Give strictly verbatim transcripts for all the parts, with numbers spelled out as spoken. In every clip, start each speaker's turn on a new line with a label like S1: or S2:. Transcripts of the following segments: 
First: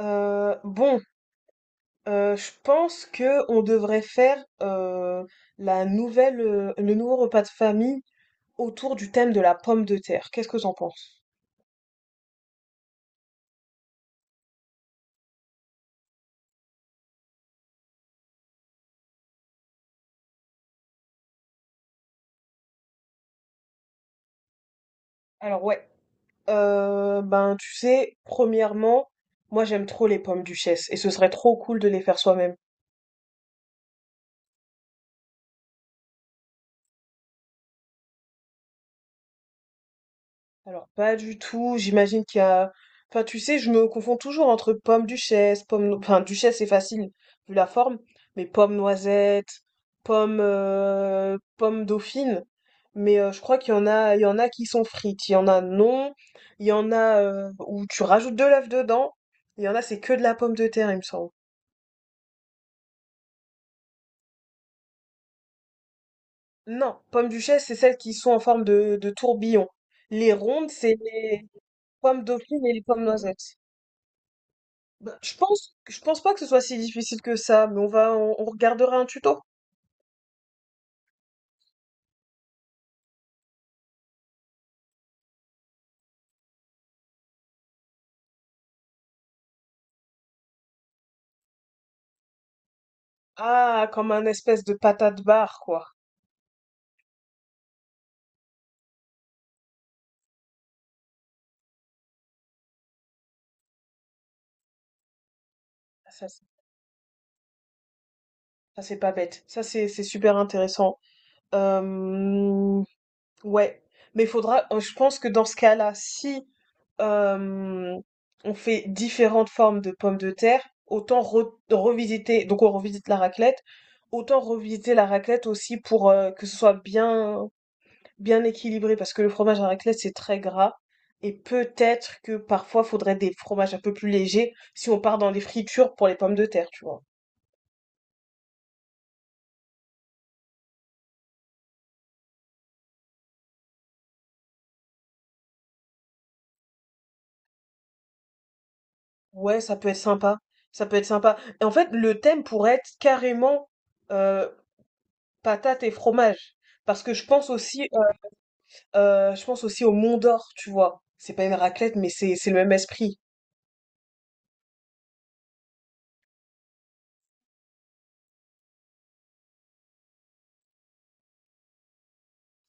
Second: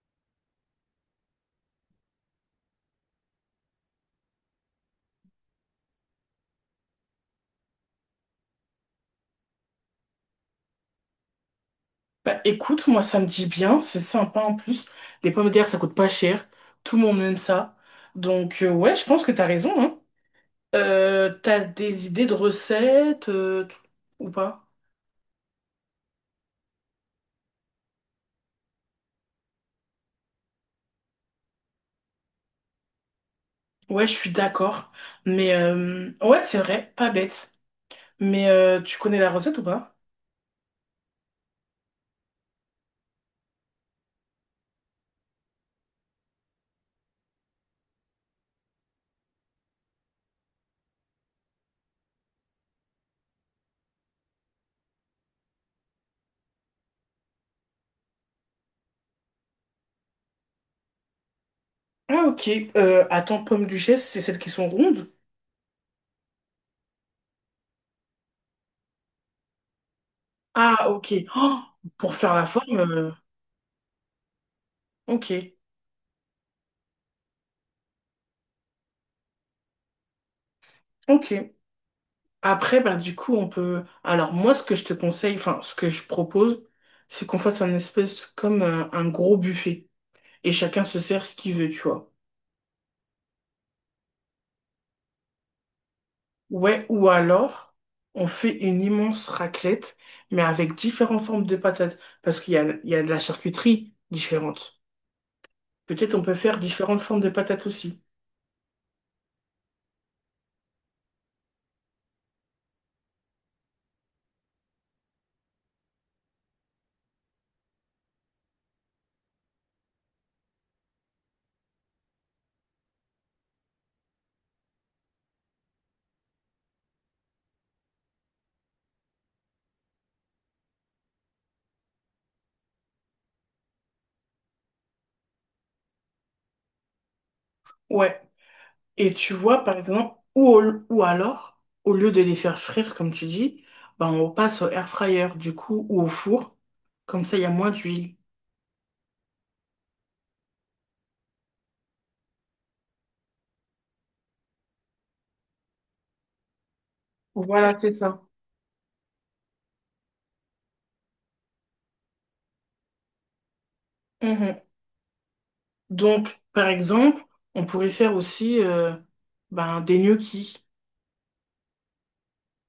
S1: Euh, bon, euh, je pense que on devrait faire euh, la nouvelle, euh, le nouveau repas de famille autour du thème de la pomme de terre. Qu'est-ce que t'en penses?
S2: Bah écoute, moi ça me dit bien, c'est sympa en plus. Les pommes de terre ça coûte pas cher, tout le monde aime ça. Donc euh, ouais, je pense que t'as raison, hein. Euh, t'as des idées de recettes euh, t- ou pas?
S1: Alors ouais, euh, ben tu sais, premièrement, moi j'aime trop les pommes duchesse et ce serait trop cool de les faire soi-même.
S2: Ouais, je suis d'accord. Mais euh, ouais, c'est vrai, pas bête. Mais euh, tu connais la recette ou pas?
S1: Alors, pas du tout. J'imagine qu'il y a. Enfin, tu sais, je me confonds toujours entre pomme duchesse, pomme. No- Enfin, duchesse, c'est facile, vu la forme, mais pomme noisette, pomme, euh, pomme dauphine. Mais euh, je crois qu'il y en a, il y en a qui sont frites, il y en a non, il y en a euh, où tu rajoutes de l'œuf dedans, il y en a c'est que de la pomme de terre, il me semble.
S2: Ah ok, euh, attends, pommes duchesse, c'est celles qui sont rondes?
S1: Non, pomme duchesse, c'est celles qui sont en forme de, de tourbillon. Les rondes,
S2: Ah
S1: c'est
S2: ok,
S1: les
S2: oh, pour
S1: pommes
S2: faire la
S1: dauphines et
S2: forme,
S1: les pommes
S2: euh,
S1: noisettes. Bah,
S2: Ok,
S1: je pense, je pense pas que ce soit si difficile que ça, mais on va, on, on regardera un tuto.
S2: ok. Après, ben, du coup, on peut. Alors, moi, ce que je te conseille, enfin, ce que je propose, c'est qu'on fasse un espèce comme un, un gros buffet et chacun se sert ce qu'il veut, tu vois.
S1: Ah, comme un espèce de patate barre, quoi.
S2: Ouais, ou alors, on fait une immense raclette, mais avec différentes formes de patates. Parce qu'il y a, il y a de la charcuterie différente. Peut-être on
S1: Ça,
S2: peut faire différentes formes de patates aussi.
S1: Ça, c'est pas bête. Ça, c'est c'est super intéressant. Euh, ouais. Mais faudra, euh, je pense que dans ce cas-là, si euh, on fait différentes formes de pommes de terre, autant re- revisiter, donc on revisite la raclette, autant revisiter la raclette aussi pour euh, que ce soit bien bien équilibré parce que le fromage à raclette c'est très gras et peut-être que parfois faudrait des fromages un peu plus légers si on part dans les fritures pour les pommes de terre, tu vois.
S2: Ouais. Et tu vois, par exemple, ou, au- ou alors, au lieu de les faire frire, comme tu dis, ben on passe au air fryer, du coup, ou au four. Comme ça, il y a moins d'huile.
S1: Ouais, ça peut être sympa. Ça peut être sympa. Et en fait, le thème pourrait être carrément euh, patates et fromage. Parce que je pense
S2: Voilà,
S1: aussi
S2: c'est ça.
S1: Euh, je pense aussi au Mont d'Or, tu vois. C'est pas une raclette, mais c'est c'est le même esprit.
S2: Mhm. Donc, par exemple, on pourrait faire aussi euh, ben, des gnocchis.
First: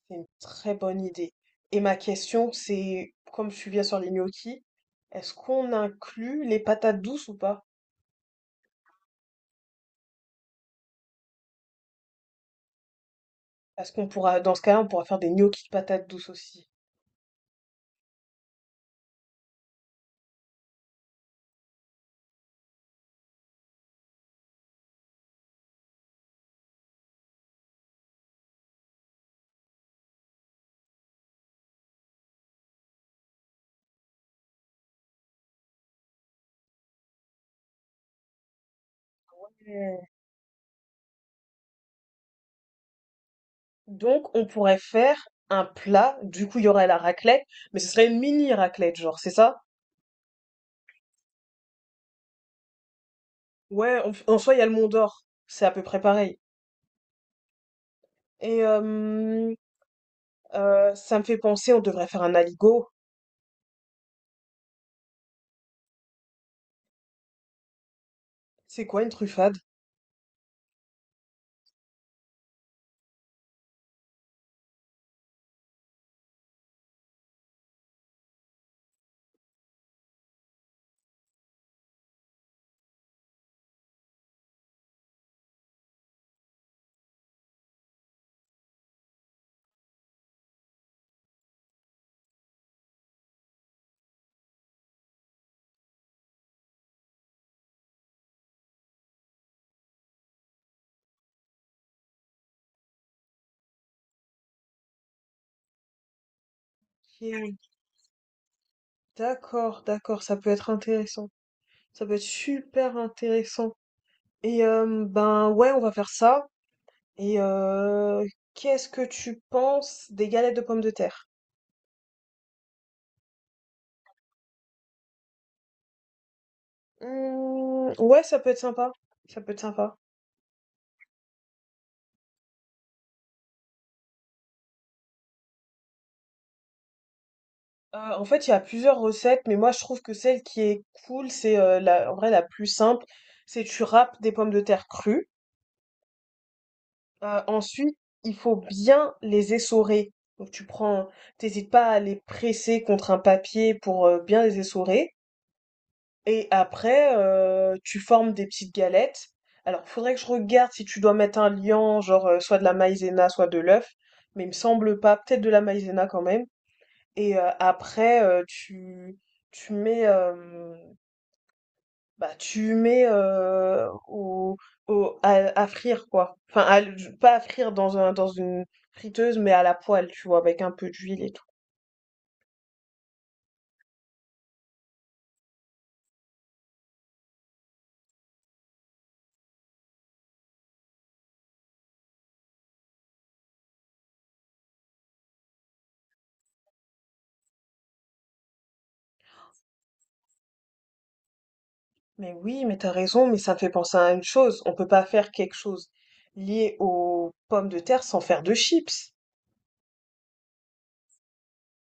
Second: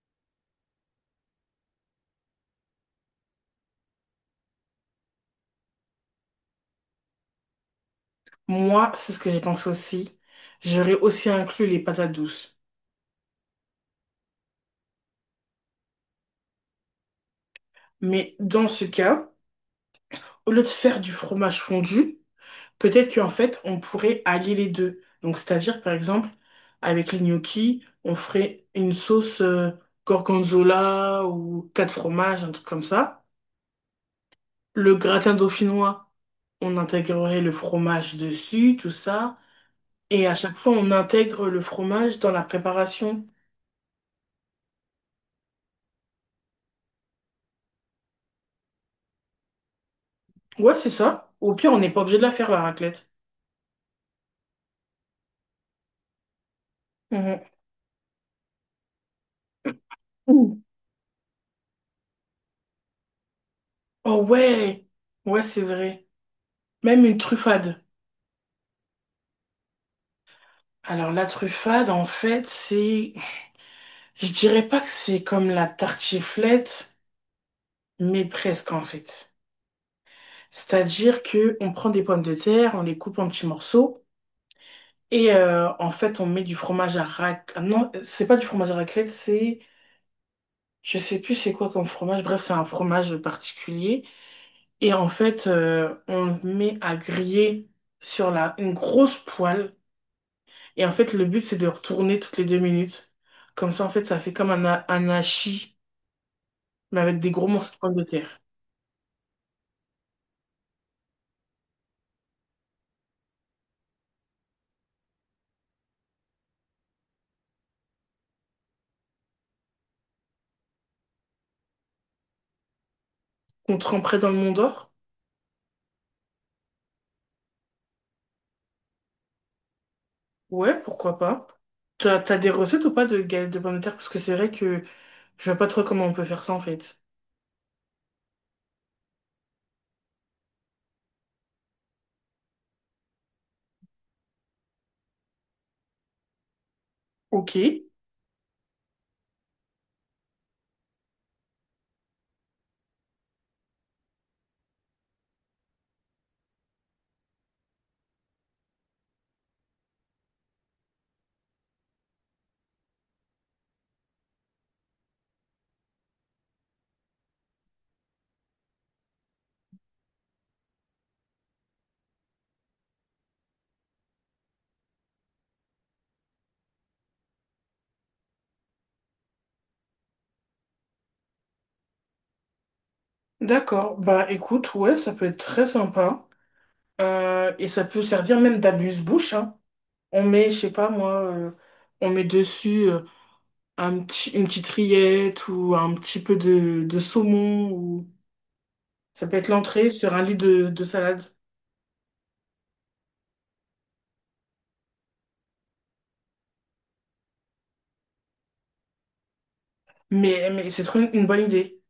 S1: C'est une très bonne idée. Et ma question, c'est, comme je suis bien sur les gnocchis, est-ce qu'on inclut les patates douces ou pas?
S2: Moi, c'est ce que j'ai pensé aussi. J'aurais aussi inclus les patates douces.
S1: Parce qu'on pourra, dans ce cas-là, on pourra faire des gnocchis de patates douces aussi.
S2: Mais dans ce cas, au lieu de faire du fromage fondu, peut-être qu'en fait, on pourrait allier les deux. Donc, c'est-à-dire, par exemple, avec les gnocchis, on ferait une sauce euh, gorgonzola ou quatre fromages, un truc comme ça. Le gratin dauphinois, on intégrerait le fromage dessus, tout ça.
S1: Hmm.
S2: Et à chaque fois, on intègre le fromage dans la préparation.
S1: Donc, on pourrait faire un plat. Du coup, il y aurait la raclette, mais ce serait une mini raclette, genre, c'est ça?
S2: Ouais, c'est ça. Au pire, on n'est pas obligé de la faire, la raclette.
S1: Ouais, en, f- en soi, il y a le Mont d'Or. C'est à peu près pareil.
S2: Mhm.
S1: Et euh,
S2: Ouh.
S1: euh, ça me fait penser, on devrait faire un aligot.
S2: Oh ouais! Ouais, c'est vrai. Même une truffade.
S1: C'est quoi une truffade?
S2: Alors, la truffade, en fait, c'est... Je dirais pas que c'est comme la tartiflette, mais presque en fait. C'est-à-dire que on prend des pommes de terre, on les coupe en petits morceaux et euh, en fait on met du fromage à rac... ah non, c'est pas du fromage à raclette, c'est je sais plus c'est quoi comme fromage. Bref, c'est un fromage particulier et en fait euh, on le met à griller sur la une grosse poêle et en fait le but c'est de retourner toutes les deux minutes. Comme ça en fait ça fait comme un, ha- un hachis mais avec des gros
S1: Ok,
S2: morceaux de pommes de terre
S1: d'accord, d'accord, ça peut être intéressant. Ça peut être super intéressant. Et euh, ben ouais, on va faire ça. Et euh, qu'est-ce que tu penses des galettes de pommes de terre?
S2: qu'on tremperait dans le Mont d'Or.
S1: Hmm, ouais, ça peut être sympa. Ça peut être sympa.
S2: Ouais, pourquoi pas. T'as, t'as des recettes ou pas de galettes de pommes de terre? Parce que c'est vrai que je vois pas trop comment on peut faire ça en fait.
S1: Euh, en fait, il y a plusieurs recettes, mais moi je trouve que celle qui est cool, c'est euh, la, en vrai la plus simple, c'est tu râpes des pommes de terre crues. Euh,
S2: Ok,
S1: ensuite, il faut bien les essorer. Donc tu prends, t'hésites pas à les presser contre un papier pour euh, bien les essorer. Et après, euh, tu formes des petites galettes. Alors, faudrait que je regarde si tu dois mettre un liant, genre euh, soit de la maïzena, soit de l'œuf. Mais il me semble pas, peut-être de la maïzena quand même. Et euh, après, euh, tu, tu mets, euh, bah, tu mets heu, au au à à frire quoi. Enfin à pas à frire dans un dans une friteuse, mais à la poêle, tu vois? Avec un peu d'huile et tout.
S2: d'accord. Bah écoute, ouais, ça peut être très sympa. Euh, et ça peut servir même d'abuse-bouche, hein. On met, je sais pas moi, euh, on met dessus euh, un petit, une petite rillette ou un petit peu de, de saumon ou ça peut être l'entrée sur un lit de, de salade.
S1: Mais oui, mais t'as raison, mais ça me fait penser à une chose, on peut pas faire quelque chose lié aux pommes de terre sans faire de chips.
S2: Mais, mais c'est trop une une bonne idée.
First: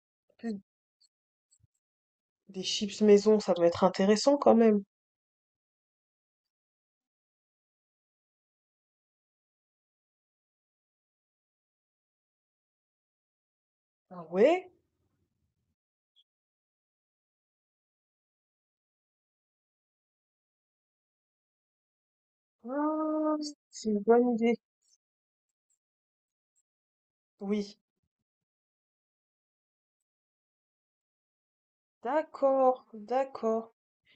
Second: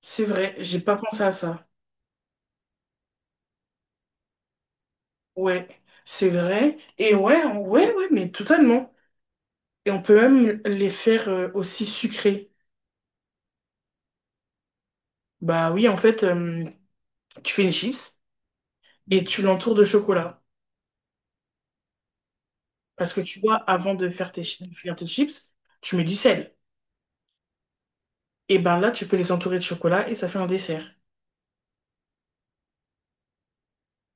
S2: C'est vrai,
S1: Plus
S2: j'ai pas pensé à ça.
S1: Des chips maison, ça doit être intéressant quand même.
S2: Ouais, c'est vrai. Et ouais, on- ouais, ouais, mais totalement. Et on peut même les faire euh, aussi sucrés.
S1: Ah ouais?
S2: Bah oui, en fait, euh, tu fais une chips et tu l'entoures de chocolat. Parce que
S1: Ah,
S2: tu vois,
S1: c'est
S2: avant
S1: une
S2: de
S1: bonne
S2: faire tes,
S1: idée.
S2: chi- de faire tes chips, tu mets du sel.
S1: Oui,
S2: Et ben là, tu peux les entourer de chocolat et ça fait un dessert.
S1: d'accord, d'accord.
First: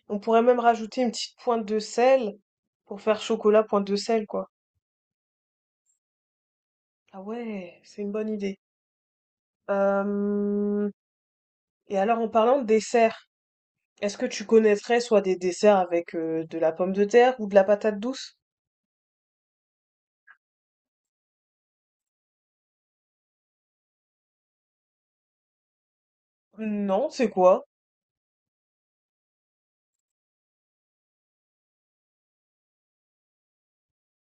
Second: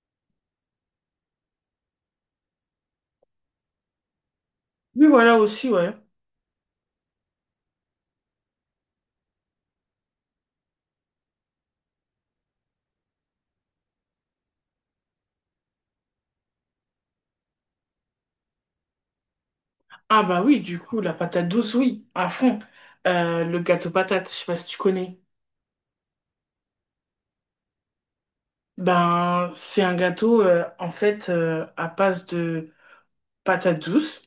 S1: On pourrait même rajouter une petite pointe de sel pour faire chocolat pointe de sel, quoi.
S2: Oui, voilà aussi, ouais.
S1: Ah ouais, c'est une bonne idée. Euh, Et alors, en parlant de dessert, est-ce que tu connaîtrais soit des desserts avec euh, de la pomme de terre ou de la patate douce?
S2: Ah bah oui, du coup, la patate douce, oui, à fond. Euh, le gâteau patate, je sais pas si tu connais.
S1: Non, c'est quoi?
S2: Ben, c'est un gâteau, euh, en fait, euh, à base de patate douce.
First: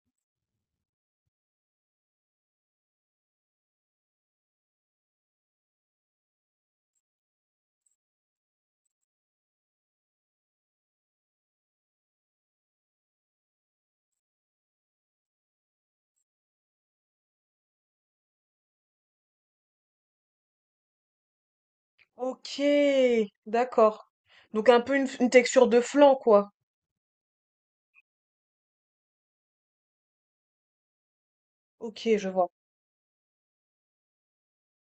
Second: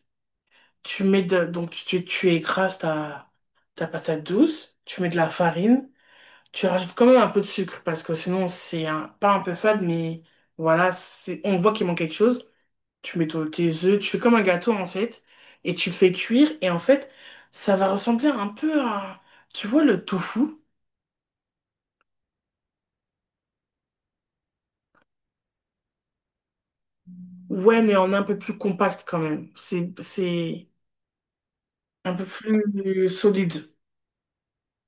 S2: Tu mets de, donc tu, tu écrases ta, ta patate douce, tu mets de la farine, tu rajoutes quand même un peu de sucre parce que sinon c'est un, pas un peu fade, mais voilà, c'est, on voit qu'il manque quelque chose. Tu mets ton- tes œufs, tu fais comme un gâteau en fait, et tu le fais cuire et en fait ça va ressembler un peu à, tu vois, le tofu.
S1: Ok, d'accord. Donc un peu une, une texture de flan, quoi.
S2: Ouais, mais en un peu plus compact quand même. C'est, c'est
S1: Ok,
S2: un peu
S1: je vois.
S2: plus solide.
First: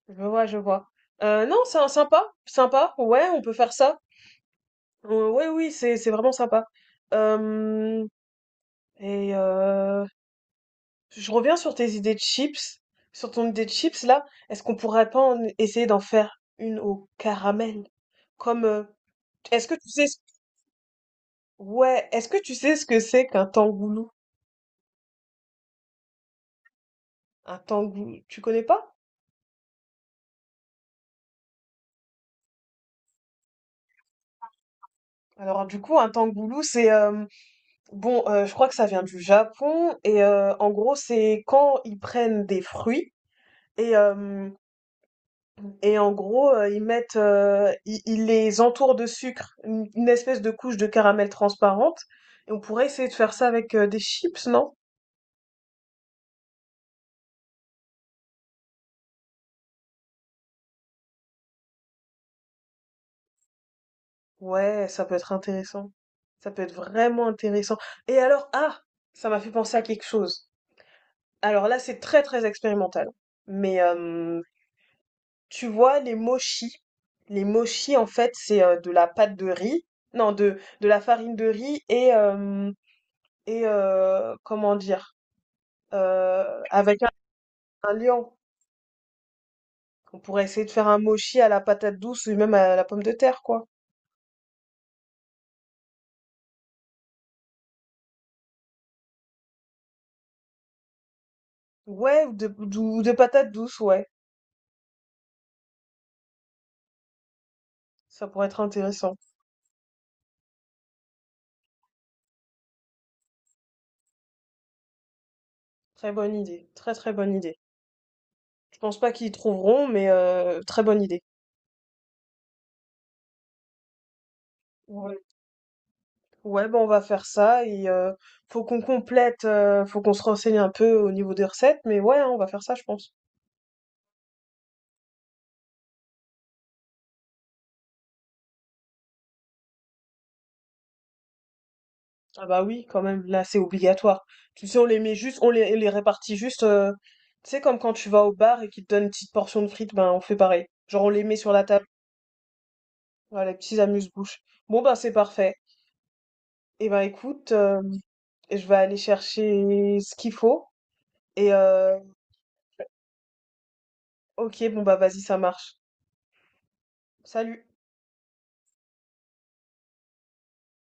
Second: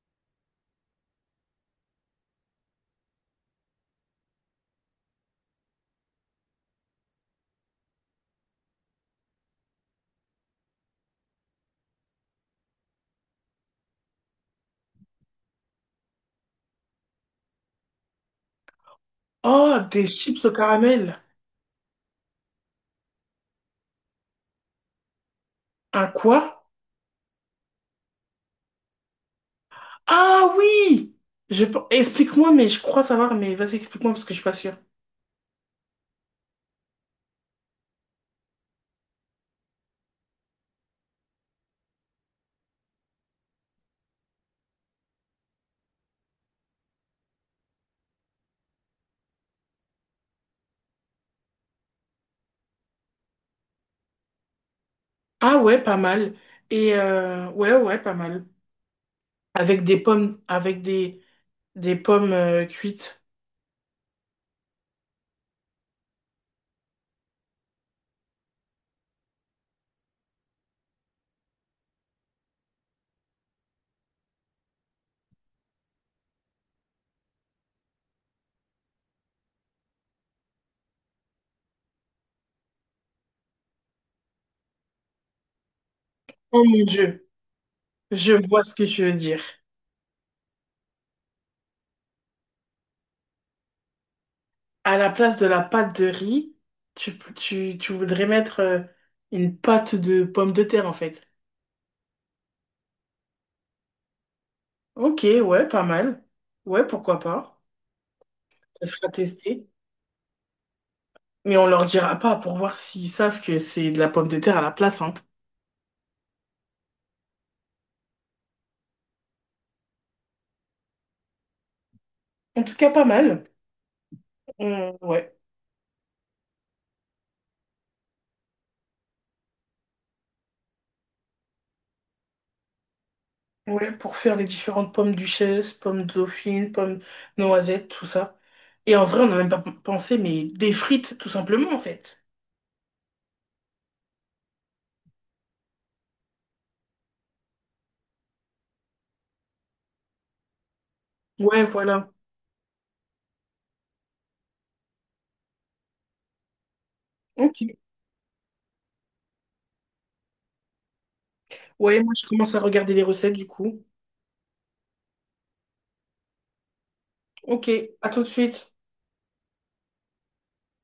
S1: Je vois, je vois. Euh, non, c'est un- sympa, sympa. Ouais, on peut faire ça. Euh, ouais, oui, c'est c'est vraiment sympa. Euh, et euh, je reviens sur tes idées de chips, sur ton idée de chips là. Est-ce qu'on pourrait pas en- essayer d'en faire une au caramel? Comme, euh, est-ce que
S2: Oh,
S1: tu sais,
S2: des
S1: ce-
S2: chips au caramel.
S1: ouais, est-ce que tu sais ce que c'est qu'un tangoulou?
S2: Un quoi?
S1: Un tangoulou, tu connais pas?
S2: Ah oui! Je... pe- Explique-moi, mais je crois savoir, mais vas-y, explique-moi parce que je suis pas sûre.
S1: Alors du coup, un tangoulou, c'est euh, bon, euh, je crois que ça vient du Japon et euh, en gros, c'est quand ils prennent des fruits et euh, et en gros, euh, ils mettent, euh, ils, ils les entourent de sucre, une, une espèce de couche de caramel transparente. Et on pourrait essayer de faire ça avec euh, des chips, non?
S2: Ah ouais, pas mal. Et euh, ouais, ouais, pas mal. Avec des pommes, avec des, des pommes euh, cuites.
S1: Ouais, ça peut être intéressant. Ça peut être vraiment intéressant. Et alors, ah, ça m'a fait penser à quelque chose. Alors là, c'est très très expérimental. Mais euh, tu vois, les mochis, les mochis, en fait, c'est euh, de la pâte de riz, non, de de la farine de riz et euh, et euh, comment dire, euh,
S2: Oh mon
S1: avec
S2: Dieu,
S1: Un lion.
S2: je vois ce que tu veux dire.
S1: On pourrait essayer de faire un mochi à la patate douce ou même à la pomme de terre, quoi.
S2: À la place de la pâte de riz, tu, tu, tu voudrais mettre euh, une pâte de pommes de terre en fait.
S1: Ouais, ou de, ou de patates douces, ouais.
S2: Ok, ouais, pas mal. Ouais, pourquoi pas.
S1: Ça pourrait être
S2: Ça sera
S1: intéressant.
S2: testé. Mais on leur dira pas pour voir s'ils savent que c'est de la pomme de terre à la place, hein.
S1: Très bonne idée. Très très bonne idée. Je pense pas qu'ils trouveront, mais euh, très bonne idée.
S2: En tout cas, pas mal. On-
S1: Ouais.
S2: ouais.
S1: Ouais, ben on va faire ça et euh, faut qu'on complète, euh, faut qu'on se renseigne un peu au niveau des recettes, mais ouais, hein, on va faire ça, je pense.
S2: Ouais, pour faire les différentes pommes duchesse, pommes dauphine, pommes noisettes, tout ça. Et en vrai, on n'a même pas p- pensé, mais des frites, tout simplement, en fait.
S1: Ah bah oui, quand même, là c'est obligatoire. Tu sais, on les met juste, on les, les répartit juste. euh, tu sais, comme quand tu vas au bar et qu'ils te donnent une petite portion de frites, ben on fait pareil. Genre on les met sur la
S2: Ouais,
S1: table.
S2: voilà.
S1: Ouais, les petits amuse-bouches. Bon, ben, c'est parfait. Eh ben, écoute,
S2: Ok.
S1: euh, je vais aller chercher ce qu'il faut. Et, euh,
S2: Ouais, moi, je commence à regarder les recettes, du coup.
S1: ok, bon, bah, vas-y, ça marche. Salut.
S2: Ok, à tout de suite.